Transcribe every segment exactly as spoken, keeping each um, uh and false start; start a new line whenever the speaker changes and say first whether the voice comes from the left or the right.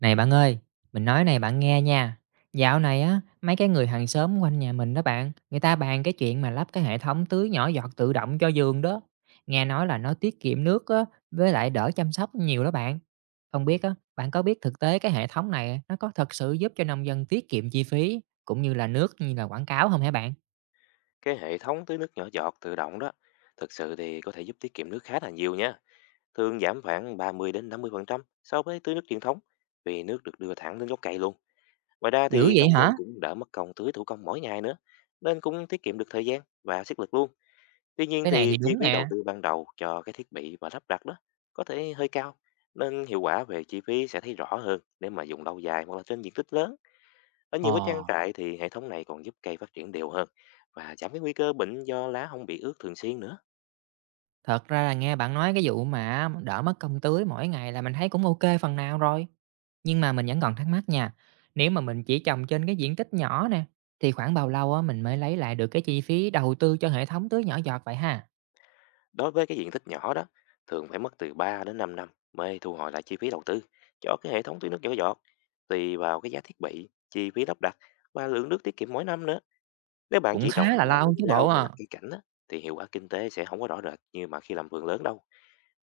right: Này bạn ơi, mình nói này bạn nghe nha. Dạo này á, mấy cái người hàng xóm quanh nhà mình đó bạn, người ta bàn cái chuyện mà lắp cái hệ thống tưới nhỏ giọt tự động cho vườn đó. Nghe nói là nó tiết kiệm nước á, với lại đỡ chăm sóc nhiều đó bạn. Không biết á, bạn có biết thực tế cái hệ thống này nó có thật sự giúp cho nông dân tiết kiệm chi phí cũng như là nước như là quảng cáo không hả bạn?
left: Cái hệ thống tưới nước nhỏ giọt tự động đó thực sự thì có thể giúp tiết kiệm nước khá là nhiều nha. Thường giảm khoảng ba mươi đến năm mươi phần trăm so với tưới nước truyền thống, vì nước được đưa thẳng đến gốc cây luôn. Ngoài ra
right: Dữ
left: thì
right: vậy
left: nông
right: hả?
left: dân cũng đỡ mất công tưới thủ công mỗi ngày nữa, nên cũng tiết kiệm được thời gian và sức lực luôn. Tuy nhiên
right: Cái này thì
left: thì chi
right: đúng
left: phí
right: nè.
left: đầu tư ban đầu cho cái thiết bị và lắp đặt đó có thể hơi cao, nên hiệu quả về chi phí sẽ thấy rõ hơn nếu mà dùng lâu dài hoặc là trên diện tích lớn. Ở nhiều cái trang
right: Ồ.
left: trại thì hệ thống này còn giúp cây phát triển đều hơn và giảm cái nguy cơ bệnh do lá không bị ướt thường xuyên nữa.
right: Thật ra là nghe bạn nói cái vụ mà đỡ mất công tưới mỗi ngày là mình thấy cũng ok phần nào rồi. Nhưng mà mình vẫn còn thắc mắc nha, nếu mà mình chỉ trồng trên cái diện tích nhỏ nè, thì khoảng bao lâu á mình mới lấy lại được cái chi phí đầu tư cho hệ thống tưới nhỏ giọt vậy ha?
left: Đối với cái diện tích nhỏ đó, thường phải mất từ ba đến 5 năm mới thu hồi lại chi phí đầu tư cho cái hệ thống tưới nước nhỏ giọt. Tùy vào cái giá thiết bị, chi phí lắp đặt và lượng nước tiết kiệm mỗi năm nữa. Nếu bạn
right: Cũng
left: chỉ
right: khá
left: trồng
right: là
left: vào
right: lâu
left: lúc
right: chứ bộ
left: rau hay
right: à.
left: là cây cảnh á, thì hiệu quả kinh tế sẽ không có rõ rệt như mà khi làm vườn lớn đâu.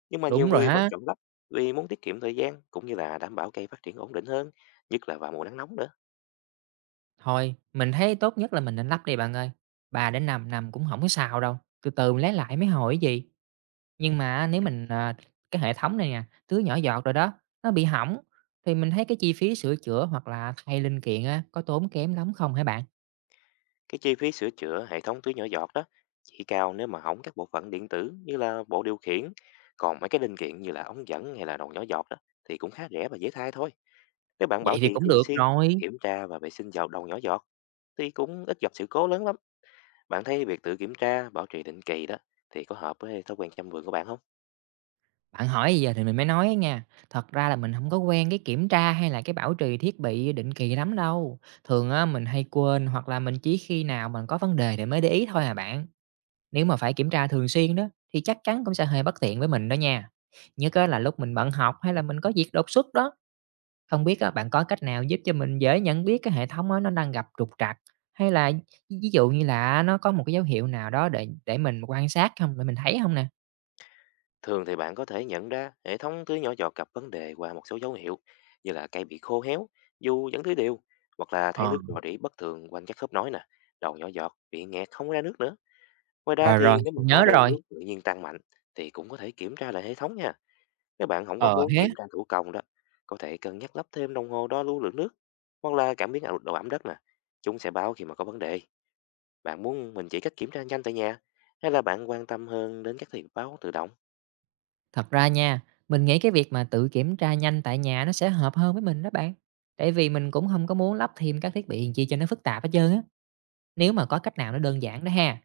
left: Nhưng mà nhiều
right: Đúng rồi
left: người vẫn
right: ha.
left: chọn lắp vì muốn tiết kiệm thời gian cũng như là đảm bảo cây phát triển ổn định hơn, nhất là vào mùa nắng nóng nữa.
right: Thôi, mình thấy tốt nhất là mình nên lắp đi bạn ơi. ba đến 5 năm cũng không có sao đâu. Từ từ mình lấy lại mới hồi gì. Nhưng mà nếu mình, à, cái hệ thống này nè, tưới nhỏ giọt rồi đó, nó bị hỏng thì mình thấy cái chi phí sửa chữa hoặc là thay linh kiện á, có tốn kém lắm không hả bạn?
left: Cái chi phí sửa chữa hệ thống tưới nhỏ giọt đó chỉ cao nếu mà hỏng các bộ phận điện tử như là bộ điều khiển, còn mấy cái linh kiện như là ống dẫn hay là đầu nhỏ giọt đó thì cũng khá rẻ và dễ thay thôi. Nếu bạn
right: Vậy
left: bảo
right: thì
left: trì
right: cũng
left: thường
right: được
left: xuyên,
right: rồi.
left: kiểm tra và vệ sinh vào đầu nhỏ giọt thì cũng ít gặp sự cố lớn lắm. Bạn thấy việc tự kiểm tra, bảo trì định kỳ đó thì có hợp với thói quen chăm vườn của bạn không?
right: Bạn hỏi gì giờ thì mình mới nói nha, thật ra là mình không có quen cái kiểm tra hay là cái bảo trì thiết bị định kỳ lắm đâu. Thường á, mình hay quên hoặc là mình chỉ khi nào mình có vấn đề thì mới để ý thôi à bạn. Nếu mà phải kiểm tra thường xuyên đó, thì chắc chắn cũng sẽ hơi bất tiện với mình đó nha. Nhất cái là lúc mình bận học hay là mình có việc đột xuất đó. Không biết á, bạn có cách nào giúp cho mình dễ nhận biết cái hệ thống á, nó đang gặp trục trặc hay là ví ví dụ như là nó có một cái dấu hiệu nào đó để để mình quan sát không, để mình thấy không nè?
left: Thường thì bạn có thể nhận ra hệ thống tưới nhỏ giọt gặp vấn đề qua một số dấu hiệu như là cây bị khô héo, dù vẫn tưới đều, hoặc là thấy
right: Ờ,
left: nước rò rỉ bất thường quanh các khớp nối nè, đầu nhỏ giọt bị nghẹt không ra nước nữa. Ngoài ra
right: rồi,
left: thì
right: rồi,
left: nếu mà
right: mình
left: hóa
right: nhớ
left: đơn
right: rồi.
left: nước tự nhiên tăng mạnh thì cũng có thể kiểm tra lại hệ thống nha. Nếu bạn không có
right: Ờ
left: muốn
right: hé,
left: kiểm tra thủ công đó, có thể cân nhắc lắp thêm đồng hồ đo lưu lượng nước hoặc là cảm biến ảo- độ ẩm đất nè. Chúng sẽ báo khi mà có vấn đề. Bạn muốn mình chỉ cách kiểm tra nhanh tại nhà hay là bạn quan tâm hơn đến các thiết bị báo tự động?
right: thật ra nha, mình nghĩ cái việc mà tự kiểm tra nhanh tại nhà nó sẽ hợp hơn với mình đó bạn. Tại vì mình cũng không có muốn lắp thêm các thiết bị gì cho nó phức tạp hết trơn á, nếu mà có cách nào nó đơn giản đó ha.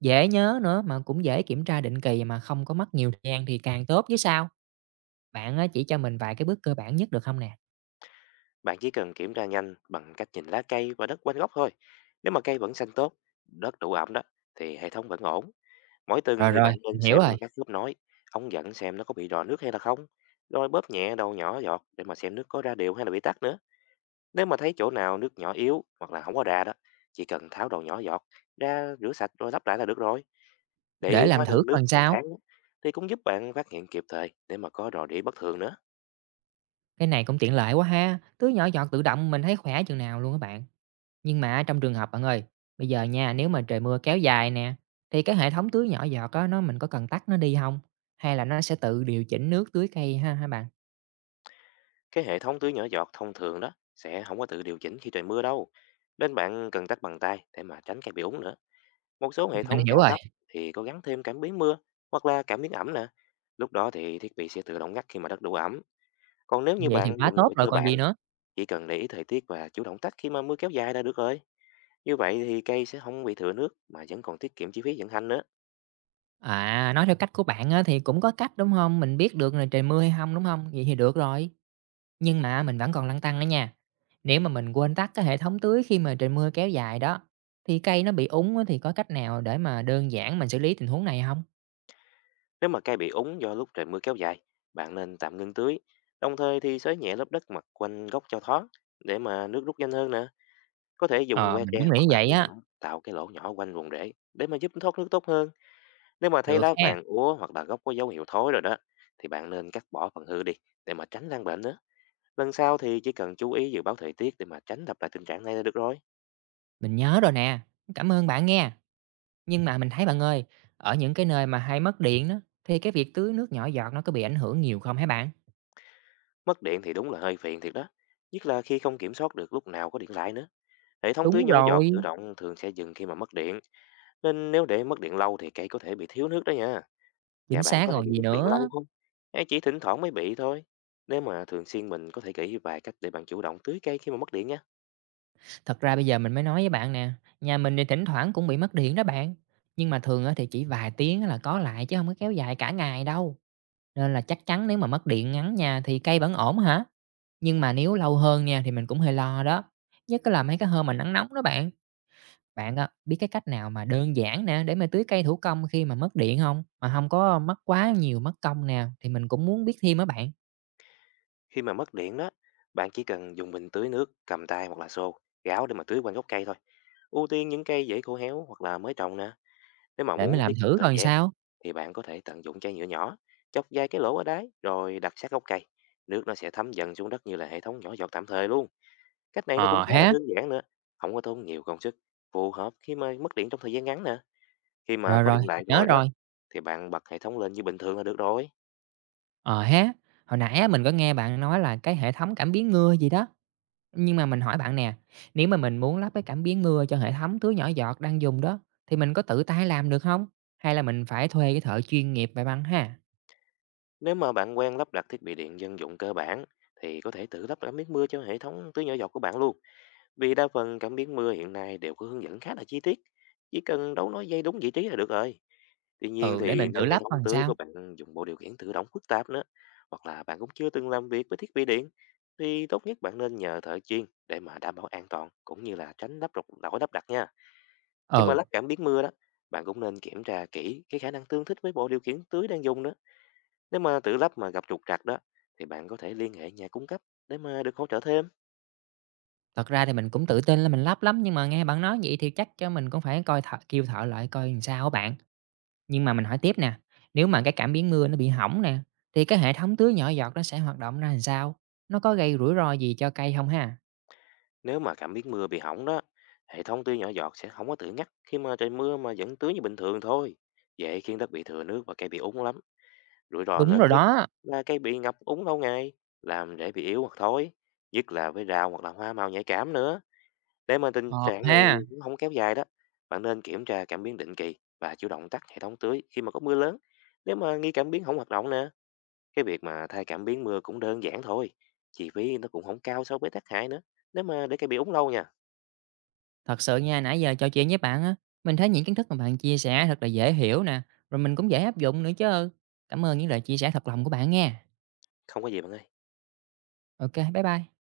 right: Dễ nhớ nữa mà cũng dễ kiểm tra định kỳ mà không có mất nhiều thời gian thì càng tốt chứ sao. Bạn á, chỉ cho mình vài cái bước cơ bản nhất được không nè?
left: Bạn chỉ cần kiểm tra nhanh bằng cách nhìn lá cây và đất quanh gốc thôi. Nếu mà cây vẫn xanh tốt, đất đủ ẩm đó, thì hệ thống vẫn ổn. Mỗi tuần
right: Rồi,
left: thì
right: rồi,
left: bạn
right: mình
left: nên
right: hiểu
left: xem
right: rồi,
left: qua các khớp nối, ống dẫn xem nó có bị rò nước hay là không. Rồi bóp nhẹ đầu nhỏ giọt để mà xem nước có ra đều hay là bị tắc nữa. Nếu mà thấy chỗ nào nước nhỏ yếu hoặc là không có ra đó, chỉ cần tháo đầu nhỏ giọt ra rửa sạch rồi lắp lại là được rồi. Để
right: để
left: ý
right: làm
left: hóa
right: thử
left: đơn
right: coi
left: nước
right: làm
left: hàng
right: sao.
left: tháng á, thì cũng giúp bạn phát hiện kịp thời để mà có rò rỉ bất thường nữa.
right: Cái này cũng tiện lợi quá ha, tưới nhỏ giọt tự động mình thấy khỏe chừng nào luôn các bạn. Nhưng mà trong trường hợp bạn ơi, bây giờ nha, nếu mà trời mưa kéo dài nè, thì cái hệ thống tưới nhỏ giọt á, nó mình có cần tắt nó đi không? Hay là nó sẽ tự điều chỉnh nước tưới cây ha hả bạn?
left: Cái hệ thống tưới nhỏ giọt thông thường đó sẽ không có tự điều chỉnh khi trời mưa đâu. Nên bạn cần tắt bằng tay để mà tránh cây bị úng nữa. Một số
right: Ừm,
left: hệ
right: mình
left: thống
right: hiểu
left: cao
right: rồi.
left: cấp thì có gắn thêm cảm biến mưa hoặc là cảm biến ẩm nè. Lúc đó thì thiết bị sẽ tự động ngắt khi mà đất đủ ẩm. Còn nếu như
right: Vậy thì
left: bạn
right: quá
left: dùng
right: tốt
left: loại
right: rồi
left: cơ
right: còn gì
left: bản,
right: nữa.
left: chỉ cần để ý thời tiết và chủ động tắt khi mà mưa kéo dài là được rồi. Như vậy thì cây sẽ không bị thừa nước mà vẫn còn tiết kiệm chi phí vận hành nữa.
right: À, nói theo cách của bạn á, thì cũng có cách, đúng không? Mình biết được là trời mưa hay không, đúng không? Vậy thì được rồi. Nhưng mà mình vẫn còn lăn tăn đó nha. Nếu mà mình quên tắt cái hệ thống tưới khi mà trời mưa kéo dài đó, thì cây nó bị úng á thì có cách nào để mà đơn giản mình xử lý tình huống này không?
left: Nếu mà cây bị úng do lúc trời mưa kéo dài, bạn nên tạm ngưng tưới. Đồng thời thì xới nhẹ lớp đất mặt quanh gốc cho thoáng để mà nước rút nhanh hơn nè. Có thể dùng
right: Ờ,
left: que
right: mình
left: tre
right: cũng nghĩ
left: hoặc là
right: vậy
left: đũa
right: á.
left: nhỏ tạo cái lỗ nhỏ quanh vùng rễ để mà giúp thoát nước tốt hơn. Nếu mà thấy
right: Được
left: lá
right: ha,
left: vàng úa hoặc là gốc có dấu hiệu thối rồi đó thì bạn nên cắt bỏ phần hư đi để mà tránh lan bệnh nữa. Lần sau thì chỉ cần chú ý dự báo thời tiết để mà tránh lặp lại tình trạng này là được rồi.
right: mình nhớ rồi nè. Cảm ơn bạn nghe. Nhưng mà mình thấy bạn ơi, ở những cái nơi mà hay mất điện đó, thì cái việc tưới nước nhỏ giọt nó có bị ảnh hưởng nhiều không hả bạn?
left: Mất điện thì đúng là hơi phiền thiệt đó. Nhất là khi không kiểm soát được lúc nào có điện lại nữa. Hệ thống tưới
right: Đúng
left: nhỏ giọt tự
right: rồi,
left: động thường sẽ dừng khi mà mất điện. Nên nếu để mất điện lâu thì cây có thể bị thiếu nước đó nha.
right: chính
left: Nhà bạn
right: xác
left: có hay
right: còn
left: bị
right: gì
left: mất điện lâu
right: nữa.
left: không? Hay chỉ thỉnh thoảng mới bị thôi? Nếu mà thường xuyên mình có thể nghĩ vài cách để bạn chủ động tưới cây khi mà mất điện nhé.
right: Thật ra bây giờ mình mới nói với bạn nè, nhà mình thì thỉnh thoảng cũng bị mất điện đó bạn. Nhưng mà thường á thì chỉ vài tiếng á là có lại chứ không có kéo dài cả ngày đâu. Nên là chắc chắn nếu mà mất điện ngắn nha thì cây vẫn ổn hả? Nhưng mà nếu lâu hơn nha thì mình cũng hơi lo đó. Nhất là mấy cái hôm mà nắng nóng đó bạn. Bạn á, biết cái cách nào mà đơn giản nè để mà tưới cây thủ công khi mà mất điện không? Mà không có mất quá nhiều mất công nè, thì mình cũng muốn biết thêm á bạn,
left: Khi mà mất điện đó, bạn chỉ cần dùng bình tưới nước, cầm tay hoặc là xô, gáo để mà tưới quanh gốc cây thôi. Ưu tiên những cây dễ khô héo hoặc là mới trồng nè. Nếu mà
right: để mình
left: muốn
right: làm
left: tiết kiệm
right: thử
left: thời
right: coi
left: gian
right: sao.
left: thì bạn có thể tận dụng chai nhựa nhỏ, chọc vài cái lỗ ở đáy rồi đặt sát gốc cây. Nước nó sẽ thấm dần xuống đất như là hệ thống nhỏ giọt tạm thời luôn. Cách này nó cũng
right: Ờ
left: khá là
right: ha,
left: đơn giản nữa, không có tốn nhiều công sức, phù hợp khi mà mất điện trong thời gian ngắn nè. Khi mà
right: rồi,
left: có
right: rồi,
left: điện lại
right: nhớ
left: rồi đó,
right: rồi.
left: thì bạn bật hệ thống lên như bình thường là được rồi.
right: Ờ ha, hồi nãy á mình có nghe bạn nói là cái hệ thống cảm biến mưa gì đó, nhưng mà mình hỏi bạn nè, nếu mà mình muốn lắp cái cảm biến mưa cho hệ thống tưới nhỏ giọt đang dùng đó, thì mình có tự tay làm được không? Hay là mình phải thuê cái thợ chuyên nghiệp vậy bạn ha?
left: Nếu mà bạn quen lắp đặt thiết bị điện dân dụng cơ bản, thì có thể tự lắp cảm biến mưa cho hệ thống tưới nhỏ giọt của bạn luôn. Vì đa phần cảm biến mưa hiện nay đều có hướng dẫn khá là chi tiết. Chỉ cần đấu nối dây đúng vị trí là được rồi. Tuy nhiên
right: Ừ, để
left: thì
right: mình tự
left: nếu hệ
right: lắp
left: thống
right: còn
left: tưới
right: sao?
left: của bạn dùng bộ điều khiển tự động phức tạp nữa, hoặc là bạn cũng chưa từng làm việc với thiết bị điện, thì tốt nhất bạn nên nhờ thợ chuyên để mà đảm bảo an toàn cũng như là tránh lắp rục lỗi lắp đặt nha. Khi mà lắp
right: Ừ,
left: cảm biến mưa đó, bạn cũng nên kiểm tra kỹ cái khả năng tương thích với bộ điều khiển tưới đang dùng đó. Nếu mà tự lắp mà gặp trục trặc đó, thì bạn có thể liên hệ nhà cung cấp để mà được hỗ trợ thêm.
right: thật ra thì mình cũng tự tin là mình lắp lắm, nhưng mà nghe bạn nói vậy thì chắc cho mình cũng phải coi thợ, kêu thợ lại coi làm sao á bạn. Nhưng mà mình hỏi tiếp nè, nếu mà cái cảm biến mưa nó bị hỏng nè, thì cái hệ thống tưới nhỏ giọt nó sẽ hoạt động ra làm sao? Nó có gây rủi ro gì cho cây không ha?
left: Nếu mà cảm biến mưa bị hỏng đó, hệ thống tưới nhỏ giọt sẽ không có tự ngắt khi mà trời mưa mà vẫn tưới như bình thường thôi. Dễ khiến đất bị thừa nước và cây bị úng lắm. Rủi ro
right: Đúng
left: lớn
right: rồi
left: nhất
right: đó.
left: là cây bị ngập úng lâu ngày, làm rễ bị yếu hoặc thối, nhất là với rau hoặc là hoa màu nhạy cảm nữa. Để mà tình
right: Ờ
left: trạng này
right: ha.
left: cũng hổng kéo dài đó, bạn nên kiểm tra cảm biến định kỳ và chủ động tắt hệ thống tưới khi mà có mưa lớn. Nếu mà nghi cảm biến không hoạt động nè, cái việc mà thay cảm biến mưa cũng đơn giản thôi. Chi phí nó cũng không cao so với tác hại nữa. Nếu mà để cây bị úng lâu nha,
right: Thật sự nha, nãy giờ trò chuyện với bạn á, mình thấy những kiến thức mà bạn chia sẻ thật là dễ hiểu nè, rồi mình cũng dễ áp dụng nữa chứ. Cảm ơn những lời chia sẻ thật lòng của bạn nghe.
left: không có gì bạn ơi.
right: Ok, bye bye.